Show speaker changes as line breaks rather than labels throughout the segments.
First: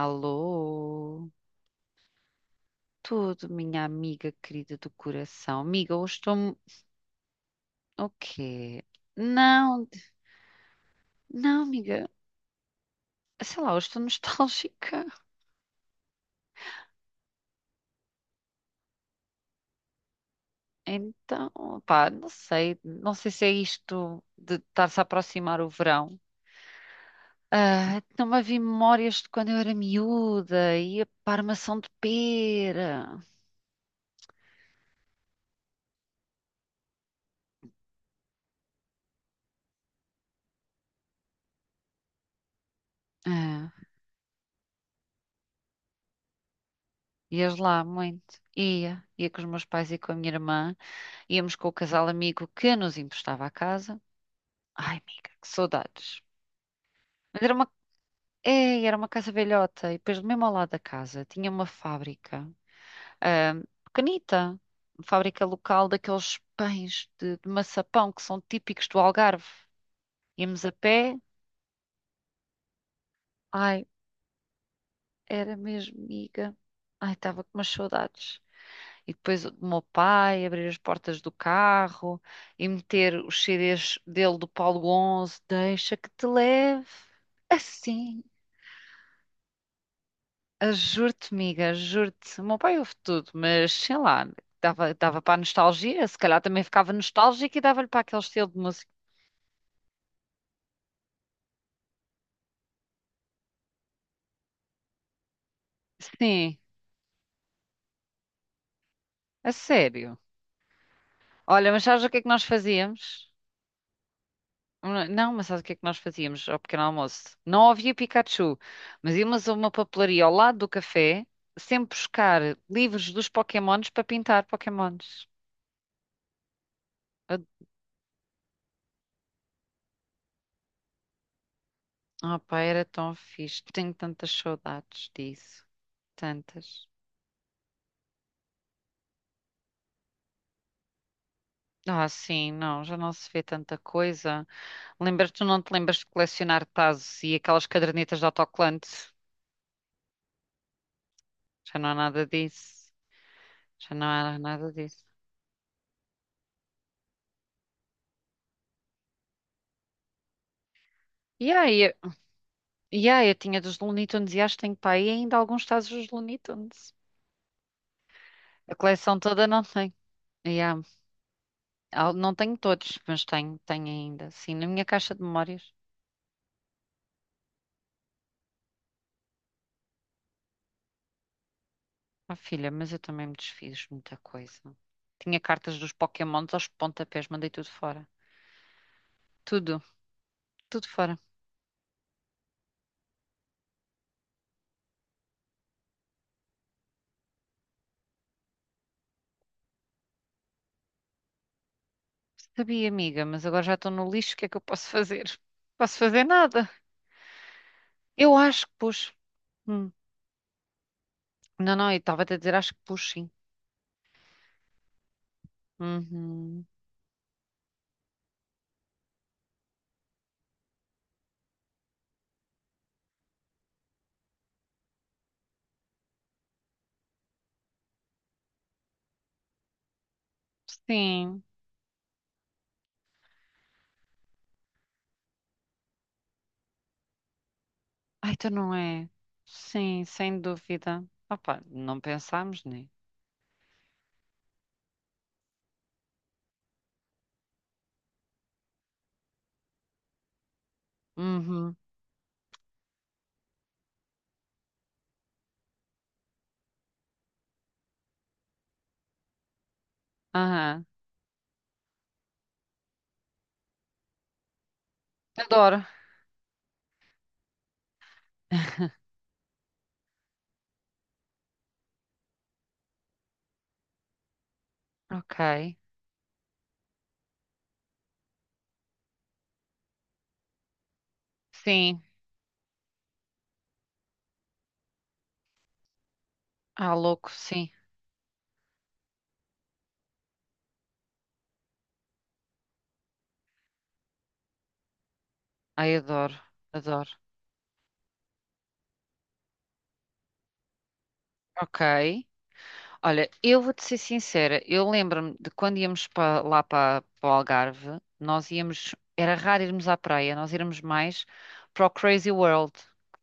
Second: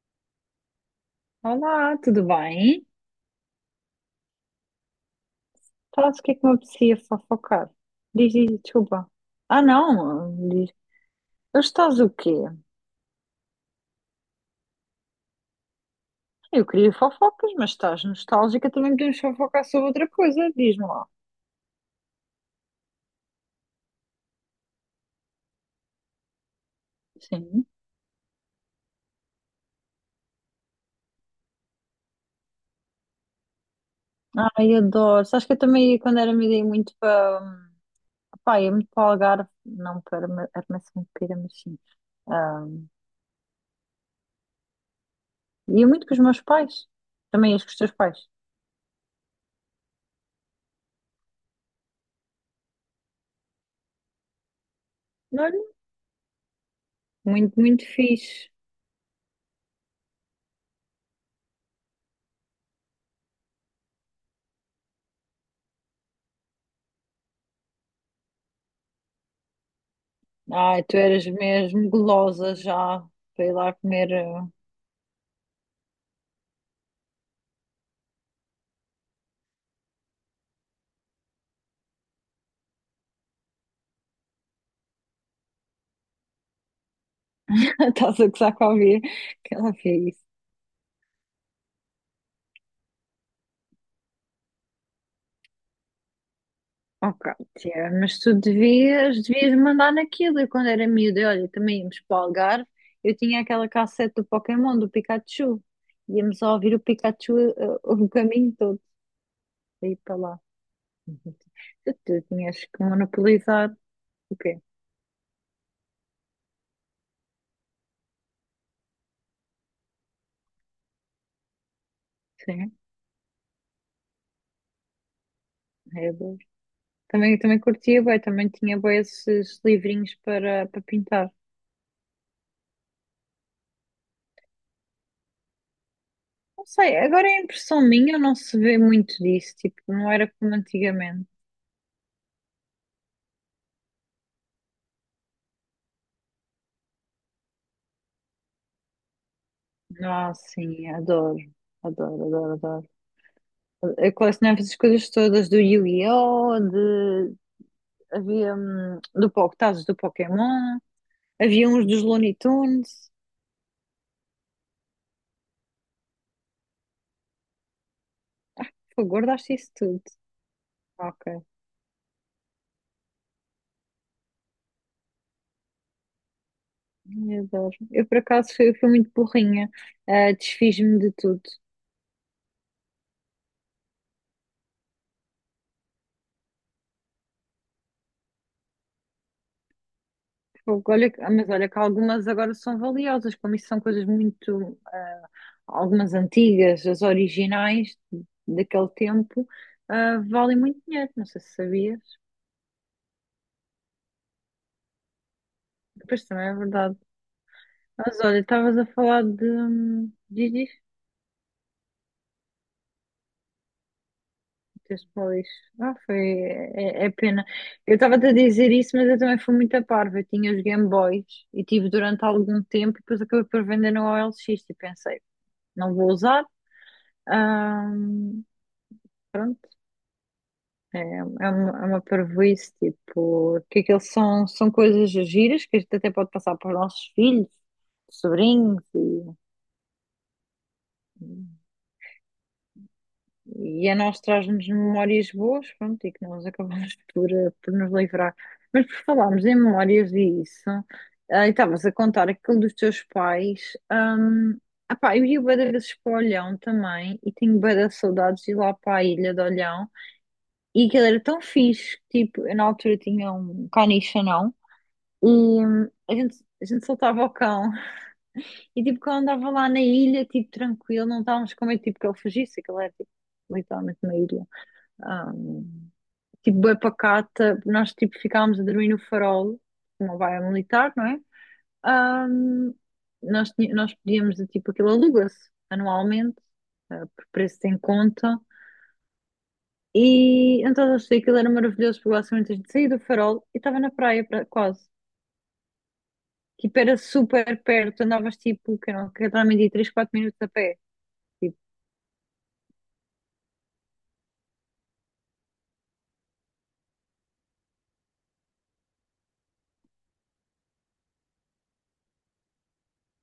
Alô,
Olá, tudo bem?
tudo, minha amiga querida do coração. Amiga, hoje
Sabes o que é que me
estou.
apetecia fofocar?
O
Diz,
quê?
desculpa. Ah,
Não,
não, diz.
não,
Hoje estás
amiga.
o quê?
Sei lá, hoje estou nostálgica.
Eu queria fofocas, mas estás nostálgica, também podemos fofocar sobre outra coisa, diz-me lá.
Então, pá, não sei. Não sei se é isto de estar-se a aproximar o verão.
Sim.
Ah, não havia memórias de quando eu era miúda, ia para a Armação de Pera.
Ai, adoro. Sabes que eu também, ia, quando era miúda, ia muito para... Pá, ia muito para o Algarve, não para Armação de Pera, mas sim. Ah,
Ah,
ia muito com os meus pais. Também
ias
ias com os
lá
teus pais.
muito. Ia com os meus pais e com a minha irmã. Íamos com o casal amigo que nos emprestava a casa. Ai, amiga, que
Olha,
saudades. Mas era
muito,
uma,
muito fixe.
é, era uma casa velhota e depois mesmo ao lado da casa tinha uma fábrica, pequenita, uma fábrica local daqueles pães de, maçapão que são típicos do Algarve. Íamos a
Ai, tu
pé,
eras mesmo gulosa já para ir lá
ai,
comer.
era mesmo, amiga. Ai, estava com umas saudades. E depois o meu pai abrir as portas do carro e meter os CDs dele do Paulo 11, deixa que te leve.
Estás
Assim.
a gozar com a Bia, que ela fez isso.
Ah, juro-te, amiga, juro-te. O meu pai ouve tudo, mas sei lá, dava para a nostalgia, se calhar também ficava
Ok,
nostálgica e dava-lhe
tia,
para
mas
aquele
tu
estilo de música.
devias, devias mandar naquilo. Eu, quando era miúda, e olha, também íamos para o Algarve. Eu tinha aquela cassete do Pokémon, do Pikachu. Íamos a
Sim,
ouvir o Pikachu o caminho todo,
a
daí para
sério.
lá. Uhum.
Olha, mas
Tu,
sabes o que
tu
é que nós
tinhas que
fazíamos?
monopolizar o quê?
Não, mas sabes o que é que nós fazíamos ao pequeno almoço? Não havia Pikachu, mas íamos a uma papelaria ao lado do café, sempre buscar
Sim,
livros dos Pokémons para pintar Pokémons.
é bom. Também, também curtia, bué, também tinha bué esses livrinhos para, para pintar.
Ah, pá, era tão fixe. Tenho tantas saudades disso.
Não
Tantas.
sei, agora é impressão minha, não se vê muito disso, tipo, não era como antigamente.
Ah, sim, não, já não se vê tanta coisa. Tu não te lembras de colecionar tazos e aquelas cadernetas de autocolante?
Ah, sim, adoro,
Já não há
adoro,
nada
adoro, adoro.
disso. Já não
Eu
há
colecionava
nada
essas
disso.
coisas todas do Yu-Gi-Oh! De- Havia do, Po- tazos do Pokémon,
E
havia
aí,
uns dos
eu,
Looney
e
Tunes.
aí, eu tinha dos Looney Tunes e acho que tenho para aí ainda alguns tazos dos Looney Tunes. A
Pô,
coleção toda
guardaste
não
isso
tenho.
tudo.
E há-
Ok,
não tenho todos, mas tenho, ainda. Sim, na minha caixa de memórias.
eu adoro. Eu por acaso fui, fui muito burrinha, ah, desfiz-me de tudo.
Ah, filha, mas eu também me desfiz de muita coisa. Tinha cartas dos Pokémons aos pontapés, mandei tudo fora. Tudo, tudo
Fogo, olha,
fora.
que- mas olha que algumas agora são valiosas, como isso são coisas muito, ah, algumas antigas, as originais daquele tempo, ah, valem muito dinheiro, não sei se sabias.
Sabia, amiga, mas agora já estou no lixo, o que é que eu posso fazer? Posso fazer
Depois também é
nada.
verdade. Mas
Eu
olha,
acho que
estavas a
pus.
falar de.
Hum.
Diz,
Não, não, eu estava a dizer, acho que pus sim.
tens falado isso. Ah, foi.
Uhum.
É, é pena. Eu estava-te a dizer isso, mas eu também fui muito a parva. Eu tinha os Game Boys e tive durante algum tempo e depois acabei por vender no OLX e pensei, não vou usar. Ah, É,
Sim.
é uma parvoíce, tipo, que aquilo são, são coisas giras que a gente até pode passar para os nossos filhos,
Ai, então não
sobrinhos,
é? Sim, sem dúvida. Opa, não pensámos, né?
e a nós traz-nos memórias boas, pronto, e que nós acabamos por, por nos livrar. Mas por falarmos em memórias e isso, ah, e
Uhum.
estavas a contar aquilo dos teus pais, hum, ah, pá, eu ia bué de vezes para o Olhão também, e tenho bué de saudades de ir lá para a ilha de Olhão,
Aham.
e aquilo era tão fixe, tipo, eu na altura tinha um caniche anão, E
Adoro.
a gente soltava o cão. E tipo, quando andava lá na ilha, tipo, tranquilo, não estávamos com medo, tipo, que ele fugisse, que ele era, tipo, literalmente uma ilha.
Ok.
Hum, tipo, bué pacata, nós, tipo, ficávamos a dormir no farol, uma baia militar, não é?
Sim.
Hum, nós, tinha- nós podíamos, de, tipo, aquilo aluga-se anualmente,
Ah,
por
louco,
preço
sim.
em conta. E então eu achei que aquilo era maravilhoso, porque basicamente a gente saía do farol e estava na praia, pra- quase.
Ai, adoro.
Tipo, era
Adoro.
super perto, andavas tipo, que não, que também 3 4 minutos a pé. Tipo,
Ok. Olha, eu vou-te ser sincera, eu lembro-me de quando íamos lá para o Algarve, nós íamos, era raro irmos à praia, nós íamos mais para o Crazy World.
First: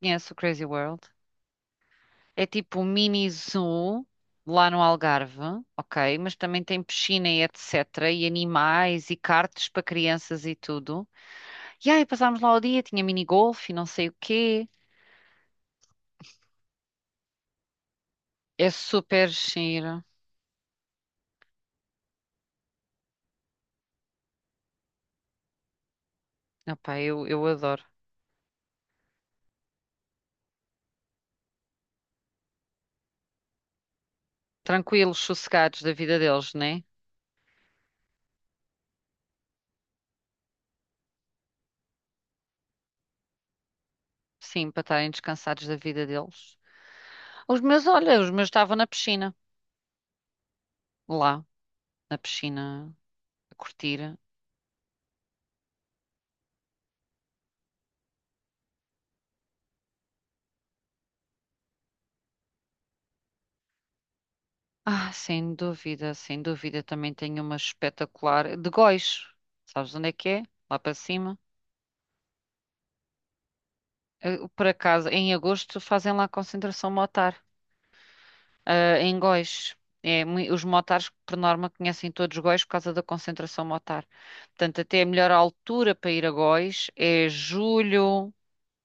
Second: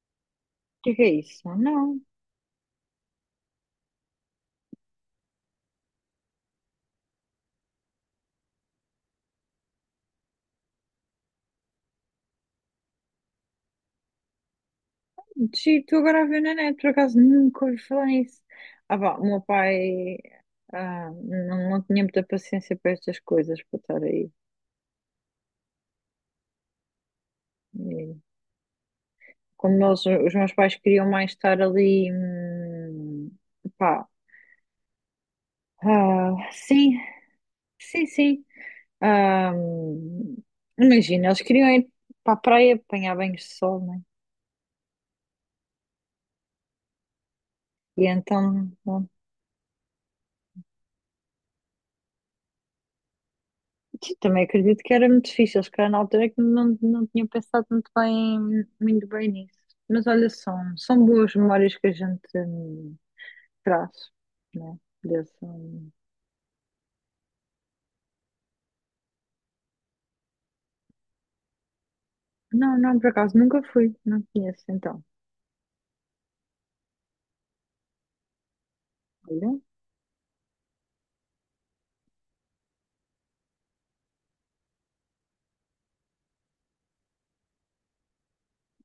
Conhece o Crazy
o
World?
que é isso? Ah, não,
É tipo um mini zoo lá no Algarve, ok? Mas também tem piscina e etc. E animais e karts para crianças e tudo. E aí passámos lá o dia, tinha mini golfe, e não sei o quê.
giro, estou agora a ver na net, por acaso nunca ouvi falar nisso.
É
Ah, pá, o
super
meu
giro.
pai ah, não, não tinha muita paciência para estas coisas, para estar aí.
Opá, eu adoro.
E como nós, os meus pais queriam mais estar ali, pá,
Tranquilos, sossegados da vida
ah,
deles, né?
sim, sim, sim. Ah, imagina, eles queriam ir para a praia apanhar banhos de sol, né?
Sim, para estarem descansados da vida deles. Os meus,
E
olha, os meus
então
estavam na piscina, lá, na piscina, a
sim,
curtir.
também acredito que era muito difícil. Eles calhar na altura é que não, não tinha pensado muito bem nisso. Mas olha, são, são boas memórias que a gente traz, né?
Ah,
Desse,
sem dúvida, sem dúvida, também tenho uma espetacular de Góis. Sabes onde é que é? Lá para cima.
não, não, por acaso nunca fui, não conheço
Por
então.
acaso, em agosto fazem lá a concentração motar, em
Olha.
Góis. É, os motares, por norma, conhecem todos Góis por causa da concentração motar. Portanto, até a melhor altura para ir a Góis é julho,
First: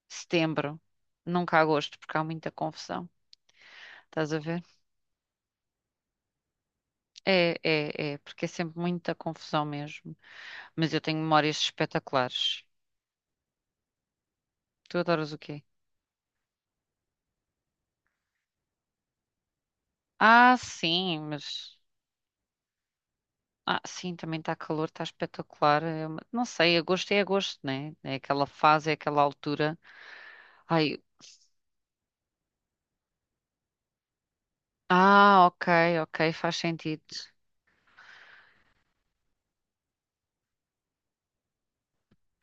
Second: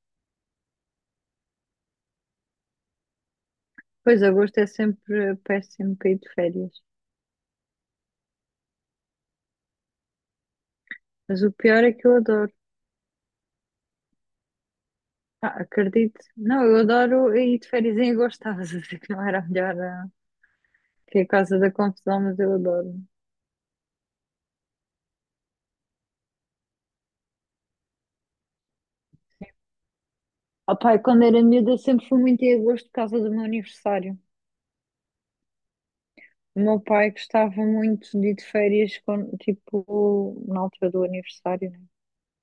setembro, nunca agosto, porque há muita confusão.
Pois
Estás a
agosto
ver?
é sempre péssimo para ir de férias.
É, é, é, porque é sempre muita confusão mesmo. Mas eu tenho
Mas o
memórias
pior é que eu adoro.
espetaculares. Tu adoras o
Ah,
quê?
acredito. Não, eu adoro ir de férias em agosto. Estavas a dizer que não era a melhor, ah,
Ah, sim,
que é a causa da
mas.
confusão, mas eu adoro.
Ah, sim, também está calor, está espetacular. Não sei, agosto é agosto, né? É aquela fase, é aquela altura.
Ah,
Ai,
pá, quando era miúda sempre fui muito em agosto por causa do meu aniversário.
ok, ok, faz
O meu
sentido.
pai gostava muito de ir de férias, quando, tipo, na altura do aniversário, né?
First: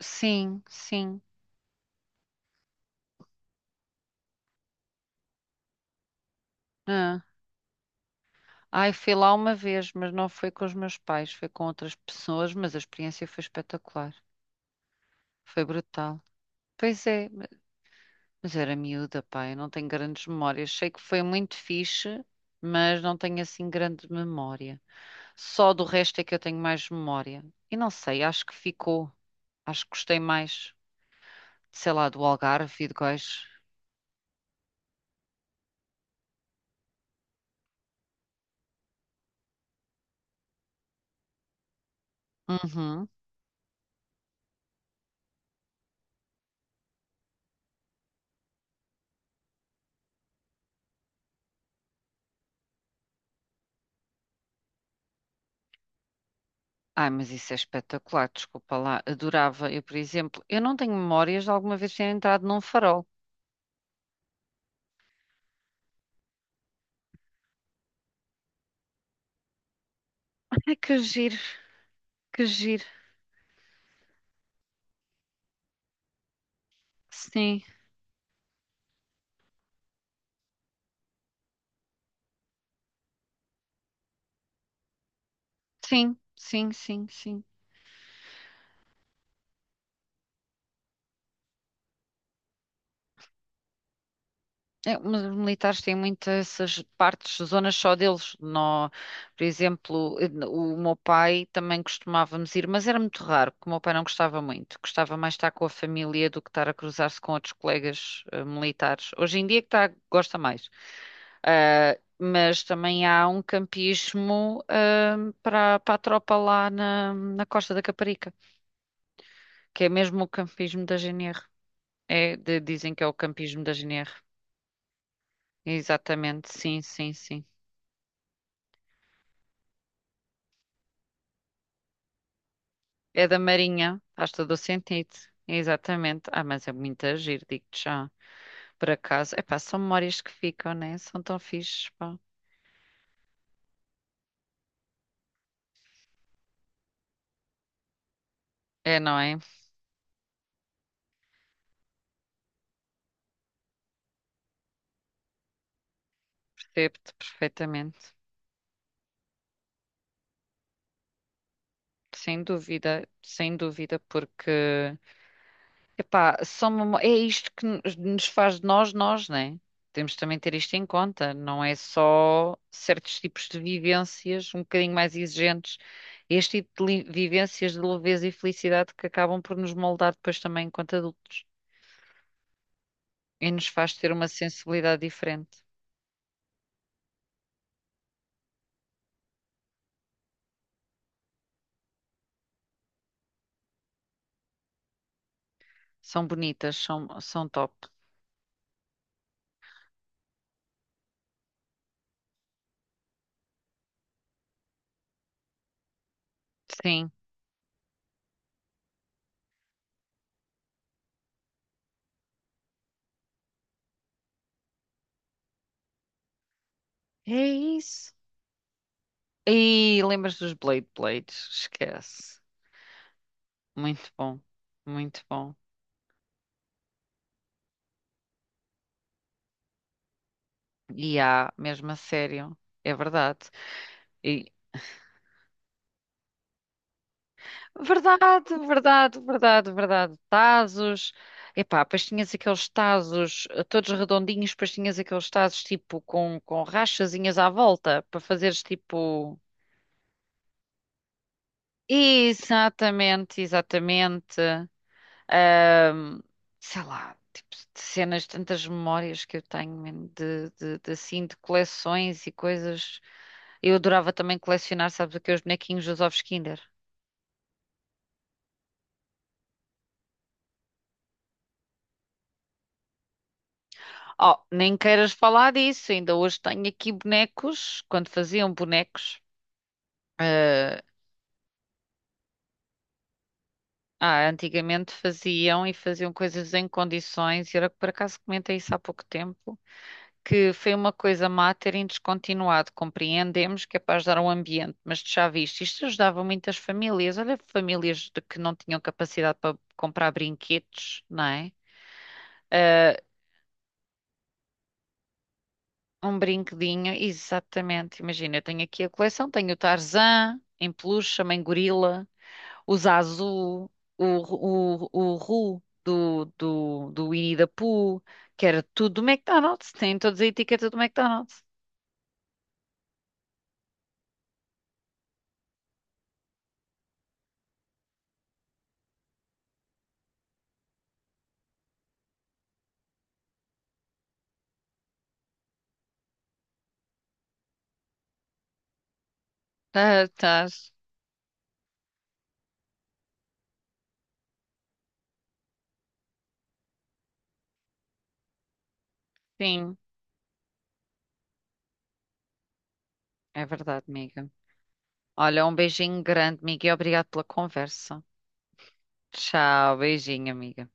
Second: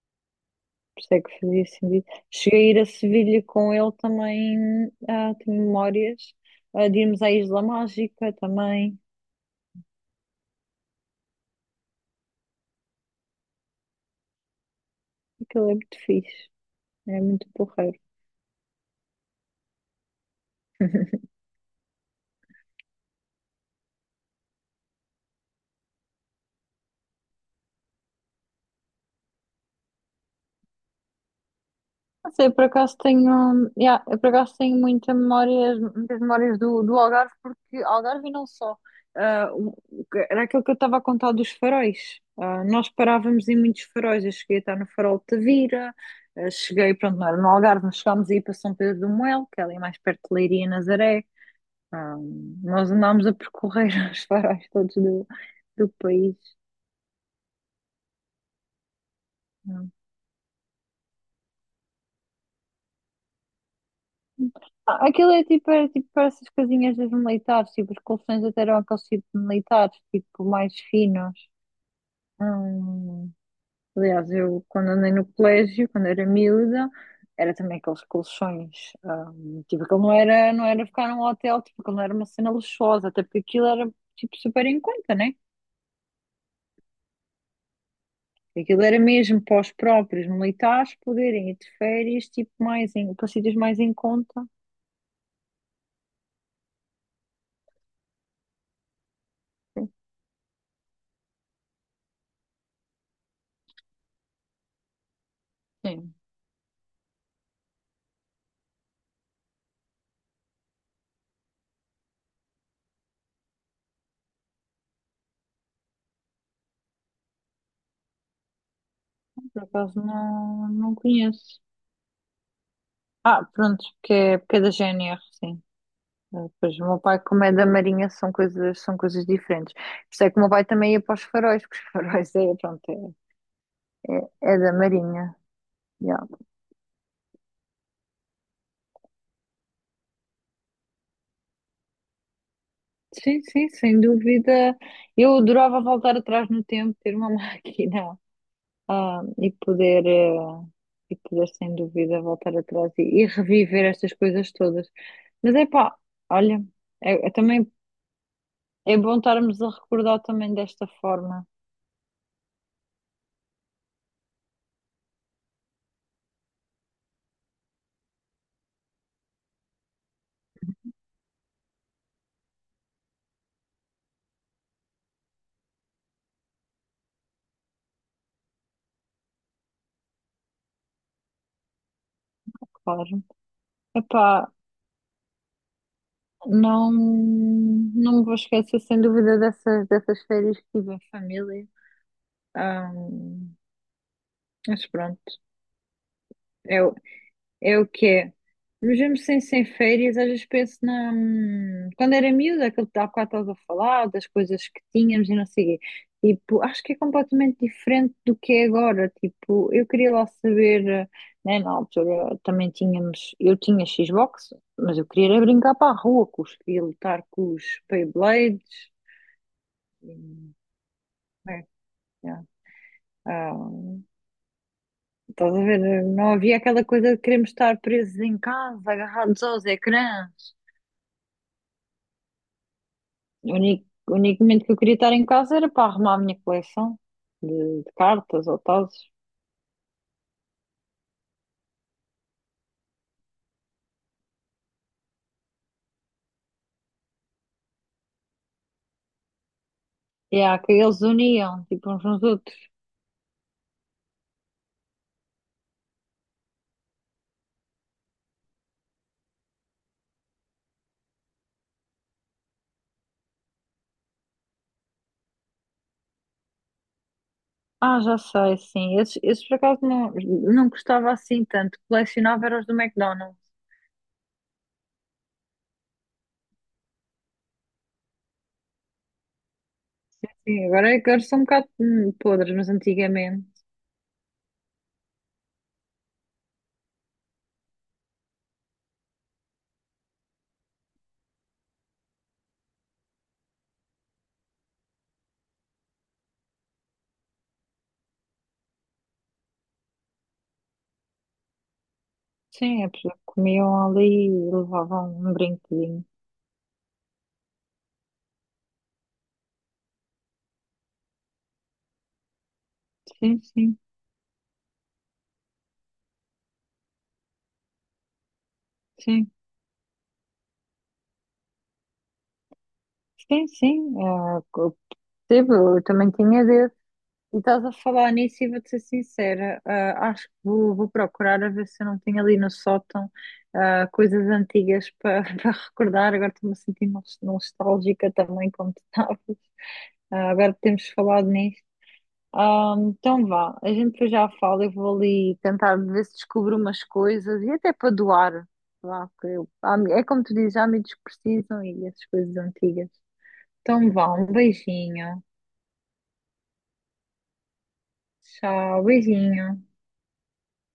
Sim,
Por isso é
sim.
que fazia sentido. Cheguei a ir a Sevilha com ele também, ah, tenho memórias, ah, de irmos
ah.
à Isla Mágica
Ai,
também.
fui lá uma vez, mas não foi com os meus pais, foi com outras pessoas, mas a experiência foi espetacular. Foi
Aquilo é muito
brutal.
fixe,
Pois
é
é,
muito porreiro.
mas era miúda, pá, eu não tenho grandes memórias. Sei que foi muito fixe, mas não tenho assim grande memória. Só do resto é que eu tenho mais memória. E não sei, acho que ficou. Acho que gostei mais, sei lá, do
Não sei, por
Algarve e de
acaso
Góis.
tenho, yeah, eu por acaso tenho muita memórias, muitas memórias do, do Algarve, porque Algarve e não só. Ah, o- era aquilo que eu estava a contar dos faróis. Ah, nós
Uhum.
parávamos em muitos faróis. Eu cheguei a estar no farol de Tavira, ah, cheguei, pronto, não era no Algarve, mas chegámos a ir para São Pedro do Moel, que é ali mais perto de Leiria e Nazaré. Ah, nós andámos a percorrer os faróis todos do, do país.
Ai, mas isso é espetacular, desculpa lá. Adorava, eu,
Ah,
por exemplo, eu não tenho memórias de alguma vez ter entrado num farol.
ah, aquilo é tipo, era tipo para essas casinhas dos militares, tipo, os colchões até eram aqueles tipo de militares, tipo,
Ai,
mais
que giro,
finos.
que giro.
Hum, aliás, eu quando andei no colégio, quando era miúda, era
Sim,
também aqueles colchões, tipo, aquilo não era, não era ficar num hotel, tipo, aquilo não era uma cena luxuosa, até porque aquilo era, tipo, super em conta, né?
sim, sim, sim, sim.
Aquilo era mesmo para os próprios militares poderem ir de férias, tipo, mais em, para sítios mais em conta.
É, mas os militares têm muitas essas partes, zonas só deles. Por exemplo, o meu pai também costumávamos ir, mas era muito raro, porque o meu pai não gostava muito. Gostava mais estar com a
Sim,
família do que estar a cruzar-se com outros colegas militares. Hoje em dia é que gosta mais. Ah, mas também há um campismo, para, a tropa lá na, Costa da Caparica,
por
que é
acaso
mesmo o
não,
campismo
não
da GNR.
conheço.
É, dizem que é o
Ah,
campismo da
pronto,
GNR.
porque é da GNR, sim.
Exatamente,
Pois
sim,
o meu
sim,
pai, como
sim.
é da Marinha, são coisas diferentes. Por isso é que o meu pai também ia para os faróis, porque os faróis é, pronto, é,
É da Marinha, faz todo
é,
o
é da
sentido.
Marinha. Yeah.
Exatamente. Ah, mas é muito agir, digo-te já. Por acaso, é pá, são memórias que ficam, né? São tão fixes, pá.
Sim, sim, sem dúvida. Eu adorava voltar atrás no tempo, ter uma máquina,
É, não
ah,
é?
e poder, e poder, sem dúvida, voltar atrás e reviver estas coisas todas. Mas é pá, olha,
Percebo-te
é, é também
perfeitamente.
é bom estarmos a recordar também desta forma,
Sem dúvida, sem dúvida, porque, epá, é isto que nos faz de nós, nós, né? Temos também de ter isto em conta. Não é só certos tipos de vivências um bocadinho mais exigentes. Este tipo de vivências de leveza e felicidade que acabam por nos moldar depois também enquanto adultos.
claro.
E nos faz ter uma
Epá,
sensibilidade diferente.
não, não me vou esquecer, sem dúvida, dessas, dessas férias que tive em família. Ahm, mas pronto,
São bonitas,
é, o-
são top.
é o que é. Mesmo sem, sem férias, às vezes penso na. Quando era miúda, aquilo que há bocado estavas a falar, das coisas que tínhamos e não sei o quê. Tipo, acho que é
Sim,
completamente diferente do que é agora. Tipo, eu queria lá saber, eh, né, na altura também tínhamos. Eu tinha Xbox, mas eu queria era brincar para a rua com os filhos, lutar
é
com os
isso.
Beyblades.
E
Pois,
lembras dos Blade Blades? Esquece.
já. Ah,
Muito bom, muito bom.
estás a ver? Não havia aquela coisa de queremos estar presos em casa, agarrados aos ecrãs.
E há, mesmo a sério, é verdade.
O único
E,
momento que eu queria estar em casa era para arrumar a minha coleção de cartas
verdade,
ou tazos.
verdade, verdade, verdade. Tazos. Epá, depois tinhas aqueles tazos todos redondinhos, depois tinhas aqueles tazos tipo com, rachazinhas à volta para fazeres tipo.
E há que eles uniam, tipo, uns nos outros.
Exatamente, exatamente. Ahm, Sei lá, tipo de cenas, tantas memórias que eu tenho man, de assim, de coleções e coisas. Eu adorava também colecionar, sabes o que? É os bonequinhos dos ovos Kinder.
Ah, já sei, sim. Esses, esses por acaso não, não gostava assim tanto. Colecionava era os do McDonald's.
Oh, nem queiras falar disso. Ainda hoje tenho aqui bonecos. Quando faziam bonecos,
Sim,
eh,
agora, agora são um bocado podres, mas antigamente.
antigamente faziam e faziam coisas em condições. E era que por acaso comentei isso há pouco tempo, que foi uma coisa má terem descontinuado. Compreendemos que é para ajudar o ambiente, mas tu já viste, isto ajudava muitas famílias. Olha, famílias de que não tinham capacidade para comprar brinquedos, não é?
Sim, é
Eh,
porque comiam ali e levavam um brinquedinho.
Um brinquedinho, exatamente. Imagina, eu tenho aqui a coleção, tenho o Tarzan em peluche, a mãe gorila, o
Sim,
Zazu,
sim,
o Ru do Winnie the Pooh, que era tudo do
sim.
McDonald's, tem todas a etiqueta do McDonald's.
Sim, sim. é co- percebo, eu também tinha desse. E estás a falar nisso e vou-te ser sincera. Ah, acho que vou, vou procurar a ver se eu não tenho ali no sótão ah, coisas antigas para para recordar. Agora estou-me a sentir nostálgica também, como tu estavas.
Tá,
Ah,
tá.
agora que temos falado nisso. Ah, então vá, a gente depois já fala. Eu vou ali tentar ver se descubro umas coisas e até para doar. Vá, porque eu-
Sim,
há- é como tu dizes, há amigos que precisam e essas coisas antigas.
é verdade,
Então vá, um
amiga.
beijinho.
Olha, um beijinho grande, amiga, e obrigado pela conversa.
Tchau, beijinho.
Tchau, beijinho, amiga.